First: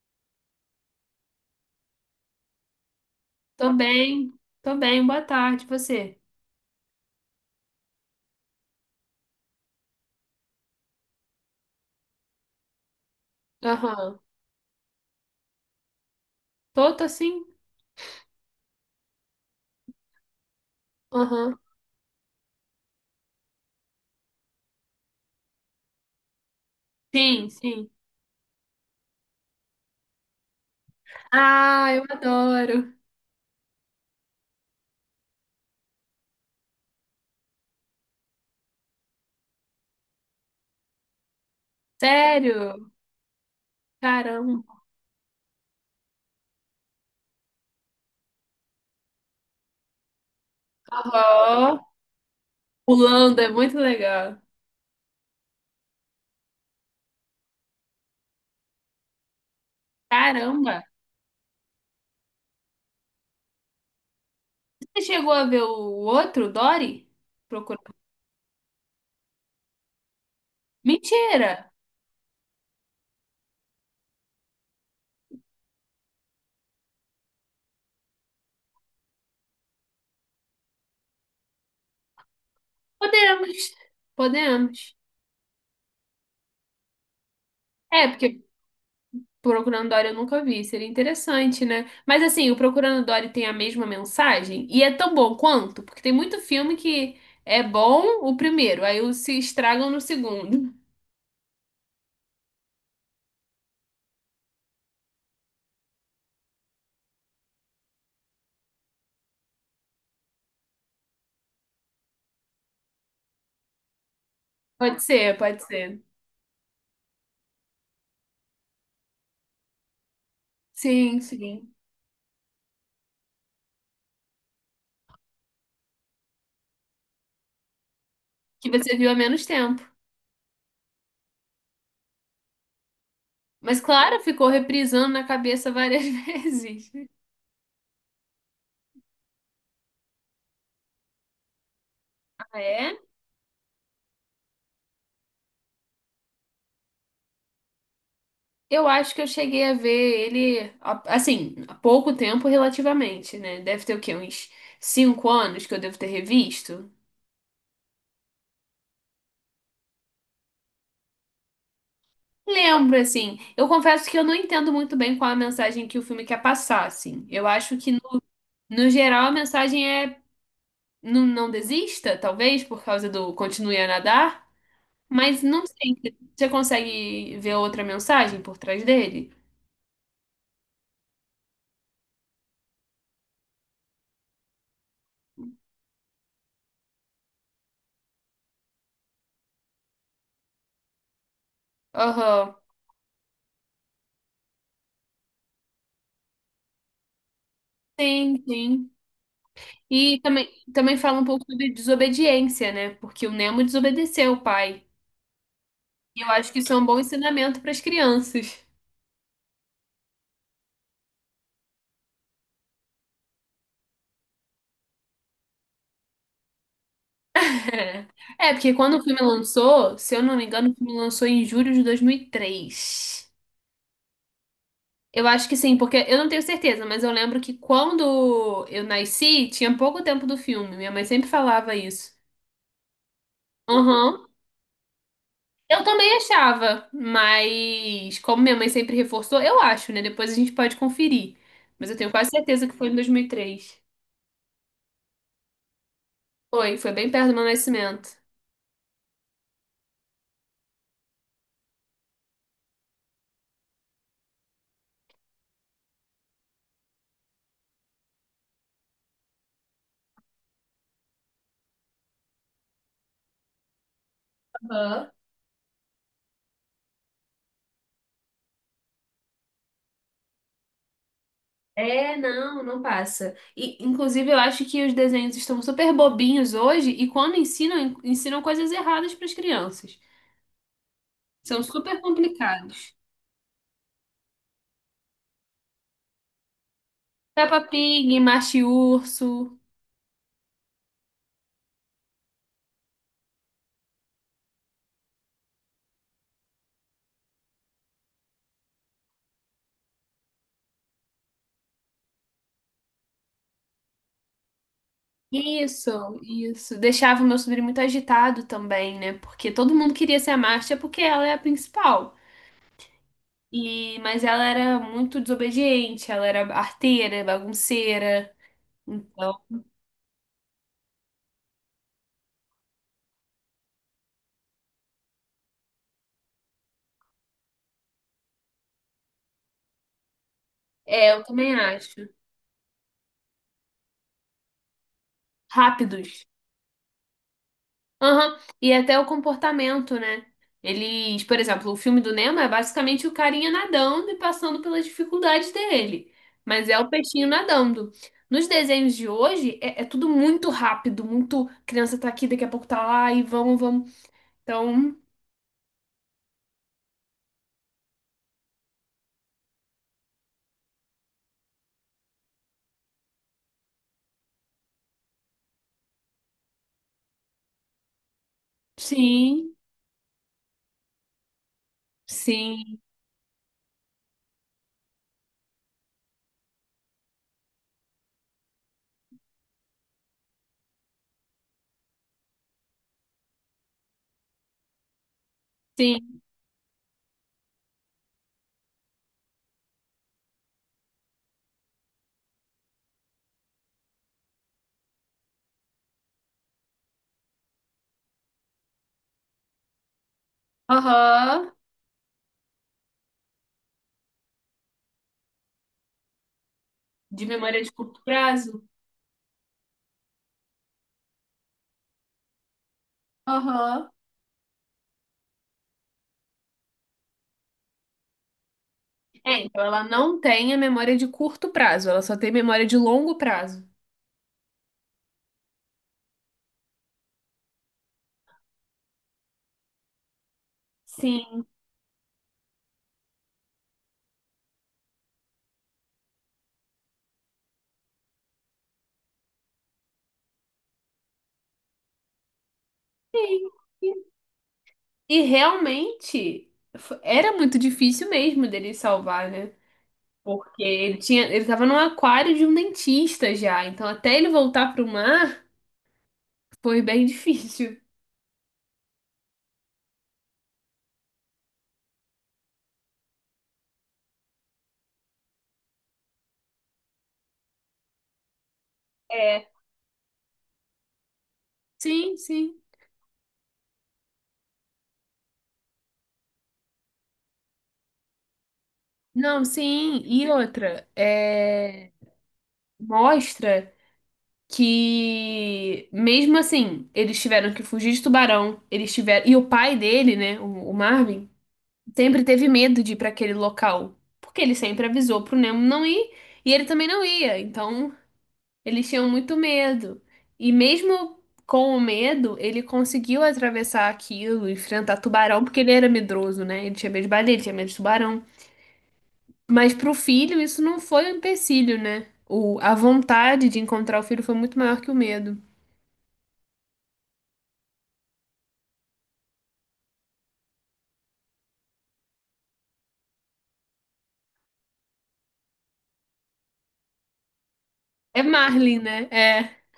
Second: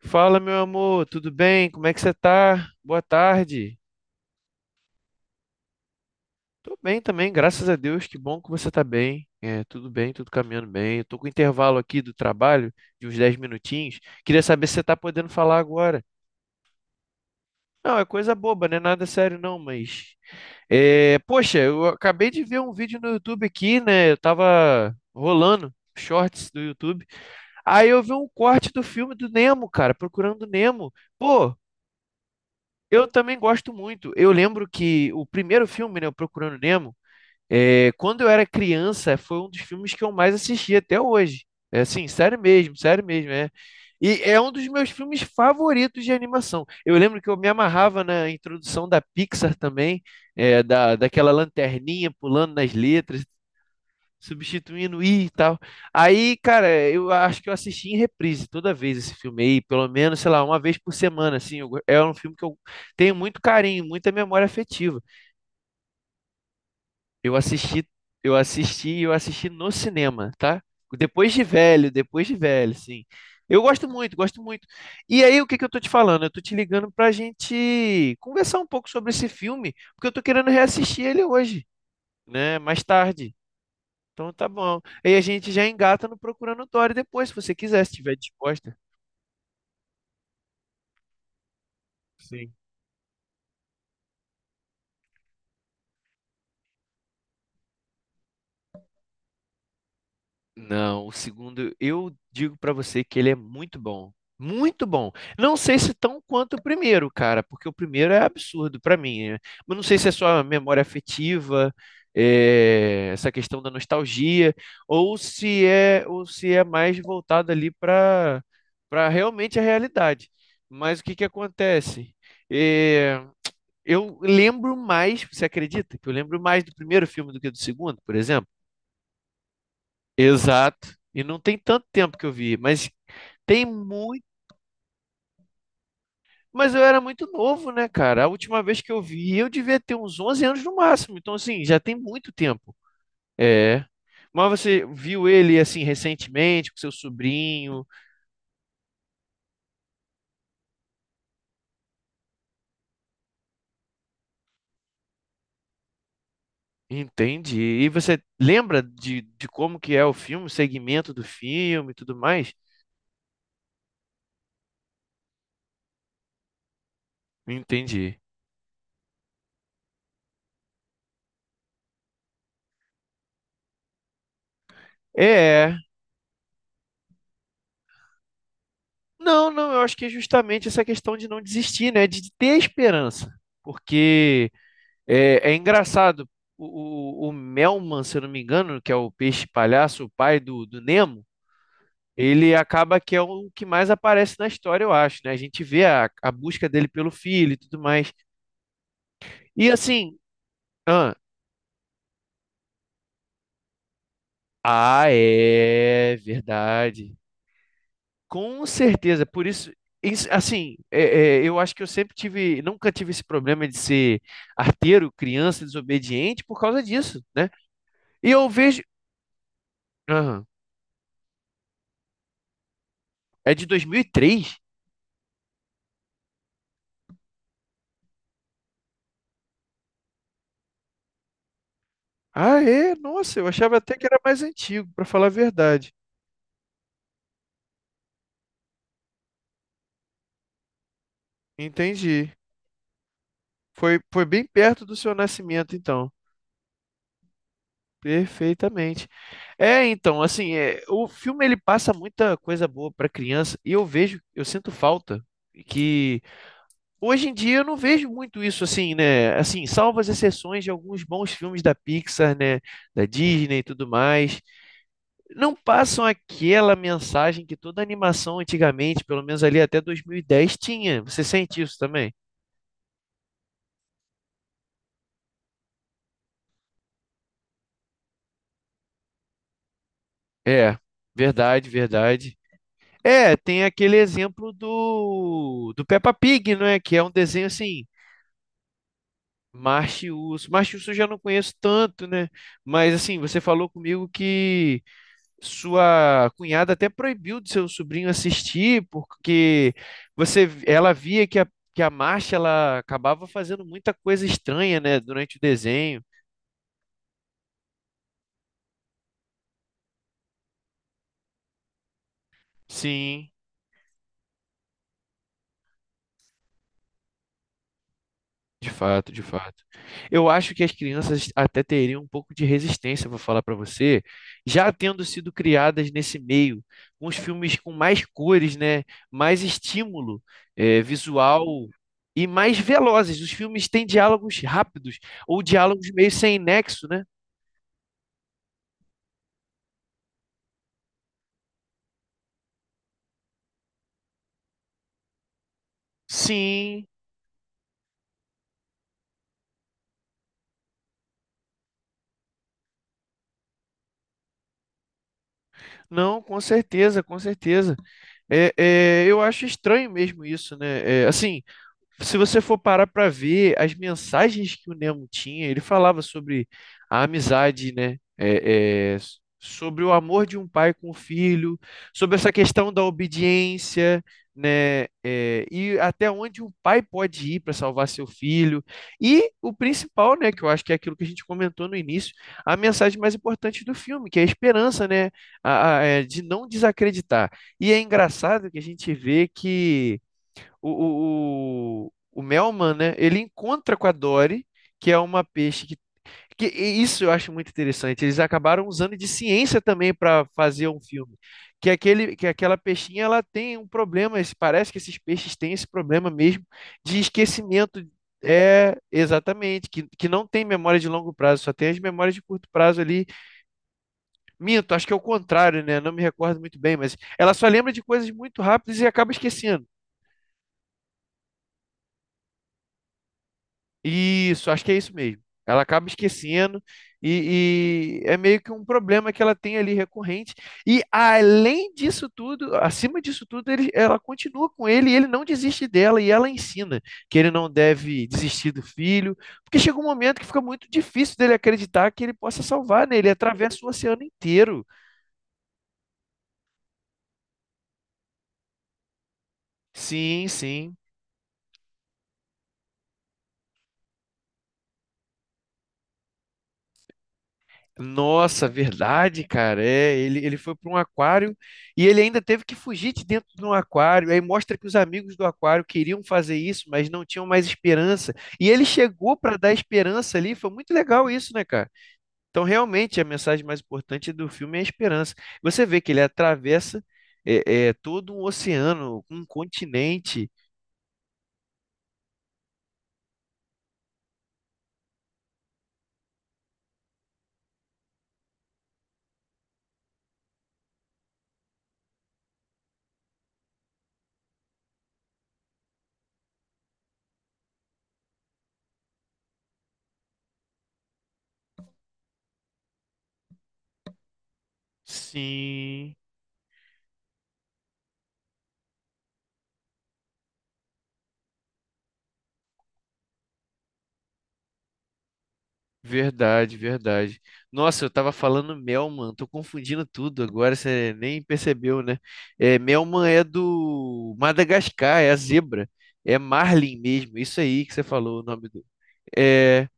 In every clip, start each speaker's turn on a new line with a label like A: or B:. A: Fala, meu amor, tudo bem? Como é que você tá? Boa
B: Tô
A: tarde.
B: bem, tô bem, boa tarde, você?
A: Tô bem também, graças a Deus. Que bom que você tá bem. É, tudo bem, tudo caminhando bem. Eu tô com intervalo aqui do trabalho de uns 10 minutinhos.
B: Aham.
A: Queria saber se você tá podendo falar agora.
B: Tô, tô sim?
A: Não, é coisa boba, né? Nada sério não, mas é,
B: Aham.
A: poxa, eu acabei de ver um vídeo no YouTube aqui, né? Eu tava rolando shorts do YouTube.
B: Sim,
A: Aí
B: sim.
A: eu vi um corte do filme do Nemo, cara, Procurando Nemo. Pô,
B: Ah, eu adoro.
A: eu também gosto muito. Eu lembro que o primeiro filme, né, o Procurando Nemo, é, quando eu era criança, foi um dos filmes que eu mais assisti até hoje. É assim,
B: Sério?
A: sério mesmo, é. E é um dos
B: Caramba.
A: meus filmes favoritos de animação. Eu lembro que eu me amarrava na introdução da Pixar também, é, daquela
B: Aham.
A: lanterninha pulando nas letras e
B: Pulando, é muito legal.
A: substituindo e tal. Aí, cara, eu acho que eu assisti em reprise toda vez esse filme aí, pelo menos, sei lá, uma vez
B: Caramba.
A: por semana, assim. É um filme que eu tenho muito carinho, muita memória afetiva.
B: Você chegou a ver o outro, Dory?
A: Eu assisti,
B: Procurando.
A: eu assisti no cinema, tá?
B: Mentira!
A: Depois de velho, sim. Eu gosto muito, gosto muito. E aí, o que que eu tô te falando? Eu tô te ligando pra gente conversar um pouco sobre esse filme, porque eu tô querendo reassistir ele hoje, né? Mais tarde.
B: Podemos,
A: Então tá bom.
B: podemos.
A: E a gente já engata no Procurando Dory depois, se você quiser, se
B: É,
A: estiver
B: porque
A: disposta.
B: Procurando Dory eu nunca vi, seria interessante, né? Mas assim,
A: Sim.
B: o Procurando Dory tem a mesma mensagem e é tão bom quanto, porque tem muito filme que é bom o primeiro, aí os se estragam no segundo.
A: Não, o segundo, eu digo pra você que ele é muito bom. Muito bom. Não sei se tão quanto o primeiro, cara, porque o primeiro é absurdo pra mim. Né? Mas não sei se é só a memória afetiva, é, essa questão da nostalgia,
B: Pode ser, pode ser.
A: ou se é mais voltado ali para realmente a realidade. Mas o que
B: Sim,
A: que
B: sim.
A: acontece? É, eu lembro mais, você acredita que eu lembro mais do primeiro filme do que do segundo, por exemplo?
B: Que você viu há menos tempo.
A: Exato. E não tem tanto tempo que eu vi, mas tem
B: Mas claro,
A: muito.
B: ficou reprisando na cabeça várias
A: Mas eu
B: vezes.
A: era muito novo, né, cara? A última vez que eu vi, eu devia ter uns 11 anos no máximo. Então, assim, já tem muito
B: Ah,
A: tempo.
B: é?
A: É. Mas você viu ele, assim, recentemente, com seu sobrinho?
B: Eu acho que eu cheguei a ver ele, assim, há pouco tempo relativamente, né? Deve ter o quê? Uns 5 anos que eu devo ter revisto.
A: Entendi. E você lembra de como que é o filme, o segmento do filme e tudo mais?
B: Lembro, assim. Eu confesso que eu não entendo muito bem qual a mensagem que o filme quer passar, assim. Eu acho que, no,
A: Entendi.
B: no geral, a mensagem é não, não desista, talvez, por causa do continue a nadar. Mas não
A: É,
B: sei. Você consegue ver outra mensagem por trás dele?
A: não, não, eu acho que é justamente essa questão de não desistir, né? De ter esperança. Porque é, é engraçado, o Melman, se eu não me engano, que é o peixe palhaço, o pai do Nemo, ele
B: Aham.
A: acaba que é o que mais aparece na história, eu acho, né? A gente vê a busca dele pelo filho e tudo mais.
B: Sim, sim.
A: E assim,
B: E também, também
A: ah,
B: fala um pouco sobre desobediência, né? Porque o Nemo desobedeceu o pai.
A: ah, é
B: E eu acho que isso é um bom
A: verdade.
B: ensinamento para as crianças.
A: Com certeza, por isso, assim, é, eu acho que eu sempre tive, nunca tive esse problema de ser arteiro, criança, desobediente por causa disso, né?
B: É.
A: E eu
B: É, porque
A: vejo,
B: quando o filme lançou, se eu não me
A: aham.
B: engano, o filme lançou em julho de 2003.
A: É de 2003.
B: Eu acho que sim, porque eu não tenho certeza, mas eu lembro que quando eu nasci, tinha pouco tempo do filme. Minha mãe sempre falava isso.
A: Ah, é? Nossa, eu achava até que era
B: Aham.
A: mais antigo, para falar a
B: Eu
A: verdade.
B: também achava, mas como minha mãe sempre reforçou, eu acho, né? Depois a gente pode conferir. Mas eu tenho
A: Entendi.
B: quase certeza que foi em 2003.
A: Foi, foi bem perto do seu nascimento, então.
B: Foi, foi bem perto do meu nascimento.
A: Perfeitamente. É, então, assim, é, o filme ele passa muita coisa boa para criança e eu vejo, eu sinto falta que hoje em dia eu não vejo muito isso assim, né? Assim, salvo as exceções de alguns bons filmes da Pixar, né? Da Disney e tudo mais,
B: Aham.
A: não passam aquela mensagem que toda animação antigamente, pelo menos ali até 2010, tinha. Você sente isso também?
B: É, não, não passa. E, inclusive, eu acho que os desenhos estão super bobinhos hoje e quando ensinam, ensinam coisas erradas para as crianças.
A: É,
B: São
A: verdade,
B: super
A: verdade.
B: complicados.
A: É, tem aquele exemplo do Peppa Pig, não é? Que é um desenho
B: Peppa
A: assim,
B: Pig, Macho e Urso.
A: Marte e Urso. Marte e Urso eu já não conheço tanto, né? Mas assim, você falou comigo que sua cunhada até proibiu do seu sobrinho assistir, porque você, ela via que que a Marcia ela acabava fazendo muita coisa estranha, né, durante o
B: Isso,
A: desenho.
B: isso. Deixava o meu sobrinho muito agitado também, né? Porque todo mundo queria ser a Marcia porque ela é a principal.
A: Sim.
B: E, mas ela era muito desobediente, ela era arteira, bagunceira.
A: De fato, de
B: Então,
A: fato. Eu acho que as crianças até teriam um pouco de resistência, vou falar para você, já tendo sido criadas nesse meio, com os filmes com mais cores, né? Mais estímulo,
B: é, eu
A: visual
B: também acho.
A: e mais velozes. Os filmes têm diálogos rápidos ou diálogos meio
B: Rápidos.
A: sem nexo, né?
B: Aham. E até o comportamento, né? Eles, por exemplo, o filme do Nemo é basicamente o carinha nadando e passando pelas dificuldades dele. Mas é
A: Sim,
B: o peixinho nadando. Nos desenhos de hoje, é tudo muito rápido, muito criança tá aqui, daqui a pouco tá lá e vamos, vamos. Então,
A: não, com certeza, com certeza. É, é, eu acho estranho mesmo isso, né? É, assim. Se você for parar para ver as mensagens que o Nemo tinha, ele falava sobre a amizade, né? É, é,
B: sim,
A: sobre o amor de um pai com o filho, sobre essa questão
B: sim,
A: da obediência, né? É, e até onde um pai pode ir para salvar seu filho. E o principal, né? Que eu acho que é aquilo que a gente comentou no início, a mensagem mais importante do filme, que é a esperança, né? É,
B: sim.
A: de não desacreditar. E é engraçado que a gente vê que o Melman, né? Ele encontra com a Dory, que é uma peixe que e isso eu acho muito interessante. Eles acabaram usando de ciência também para fazer um filme.
B: Aham.
A: Que aquela peixinha ela tem um problema. Parece que esses peixes têm esse problema mesmo de
B: De memória de
A: esquecimento.
B: curto prazo.
A: É, exatamente, que não tem memória de longo prazo, só tem as memórias de curto prazo ali.
B: Aham.
A: Minto, acho que é o contrário, né? Não me recordo muito bem, mas ela só lembra de coisas muito rápidas e acaba
B: É, então
A: esquecendo.
B: ela não tem a memória de curto prazo, ela só tem memória de longo prazo.
A: Isso, acho que é isso mesmo. Ela acaba esquecendo e é meio que um problema que ela tem ali recorrente. E
B: Sim.
A: além disso tudo, acima disso tudo, ela continua com ele e ele não desiste dela e ela ensina que ele não deve desistir do filho, porque chega um momento que fica muito difícil dele acreditar que ele possa salvar, né? Ele
B: Sim.
A: atravessa o oceano inteiro.
B: E realmente era muito difícil mesmo dele salvar, né?
A: Sim,
B: Porque
A: sim.
B: ele tinha, ele tava num aquário de um dentista já, então até ele voltar pro mar foi bem difícil.
A: Nossa, verdade, cara. É, ele foi para um aquário e ele ainda teve que fugir de dentro de um aquário. Aí mostra que os amigos do aquário queriam fazer isso, mas não tinham mais esperança. E ele chegou para
B: É.
A: dar esperança ali. Foi muito legal isso, né, cara?
B: Sim,
A: Então,
B: sim.
A: realmente, a mensagem mais importante do filme é a esperança. Você vê que ele atravessa é, é, todo um oceano, um
B: Não, sim. E
A: continente.
B: outra, é, mostra que mesmo assim, eles tiveram que fugir de tubarão, eles tiveram, e o pai dele, né, o Marvin sempre teve medo de ir para aquele local, porque ele sempre avisou pro Nemo não ir e ele também não ia. Então, eles tinham muito medo. E mesmo com o medo, ele conseguiu atravessar aquilo, enfrentar tubarão, porque ele era
A: Sim.
B: medroso, né? Ele tinha medo de baleia, ele tinha medo de tubarão. Mas pro filho, isso não foi um empecilho, né? O, a vontade de encontrar o filho foi muito maior que o medo.
A: Verdade, verdade. Nossa, eu tava falando Melman, tô confundindo tudo agora, você nem percebeu, né? É, Melman é do Madagascar, é a zebra, é Marlin mesmo, isso aí que você falou o
B: É
A: nome do.
B: Marlin, né? É.
A: É,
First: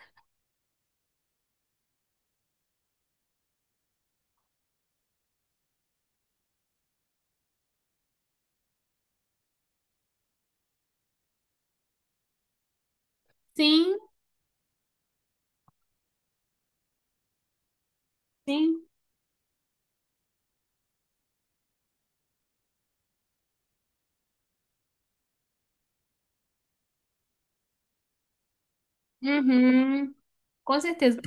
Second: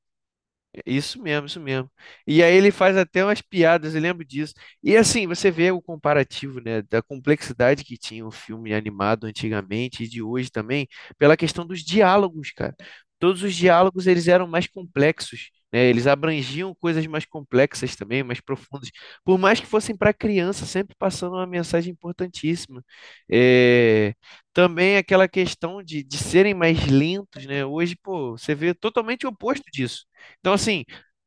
A: isso mesmo, isso mesmo. E aí ele faz até umas piadas, eu lembro disso. E assim, você vê o comparativo, né, da complexidade que tinha o filme animado antigamente e de hoje também, pela questão dos diálogos, cara. Todos os
B: Sim,
A: diálogos eles eram mais complexos, né? Eles abrangiam coisas mais complexas também, mais
B: sim.
A: profundas. Por mais que fossem para criança, sempre passando uma mensagem importantíssima. É... Também aquela questão de serem mais lentos, né? Hoje, pô, você vê totalmente o oposto disso.
B: Uhum.
A: Então,
B: Com
A: assim,
B: certeza.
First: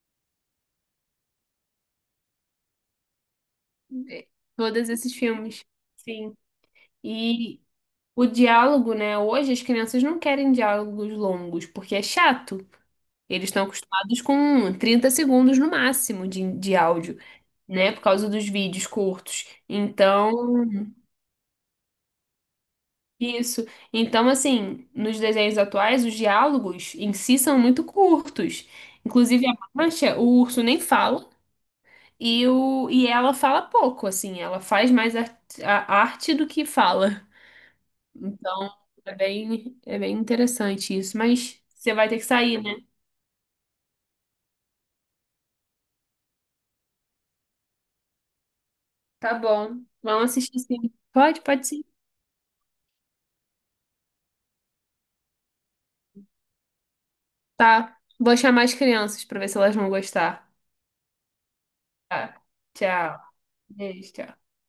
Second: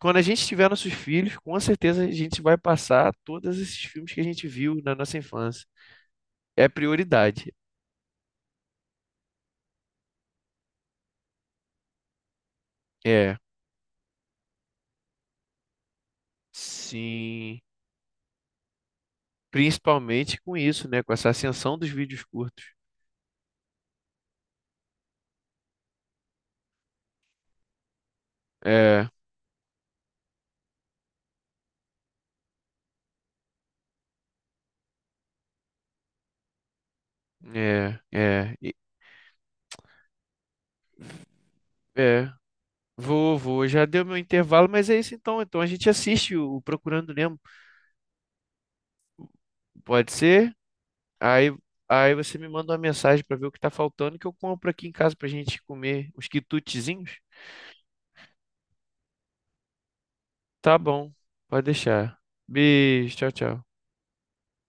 A: quando a gente tiver nossos filhos, com certeza a gente vai passar todos esses filmes que a gente viu
B: Todos
A: na
B: esses
A: nossa
B: filmes.
A: infância.
B: Sim.
A: É prioridade.
B: E o diálogo, né? Hoje as crianças não querem diálogos longos, porque é chato.
A: É,
B: Eles estão acostumados com 30 segundos no máximo de áudio,
A: sim.
B: né? Por causa dos vídeos curtos.
A: Principalmente com
B: Então,
A: isso, né? Com essa ascensão dos vídeos curtos.
B: isso. Então, assim, nos desenhos atuais, os diálogos em si são muito curtos.
A: É,
B: Inclusive, a Mancha, o urso nem fala. E ela fala pouco, assim, ela faz mais a arte do que fala.
A: é, é,
B: Então, é bem interessante isso. Mas você vai ter que
A: é.
B: sair, né?
A: Vou, vou. Já deu meu intervalo, mas é isso então. Então a gente assiste o Procurando Nemo.
B: Tá bom.
A: Pode
B: Vamos
A: ser?
B: assistir sim. Pode,
A: Aí,
B: pode sim.
A: aí você me manda uma mensagem para ver o que tá faltando que eu compro aqui em casa pra gente comer uns quitutezinhos.
B: Tá. Vou chamar as crianças para ver se elas vão gostar.
A: Tá bom, pode deixar.
B: Tá.
A: Beijo,
B: Tchau.
A: tchau, tchau.
B: Beijo, tchau.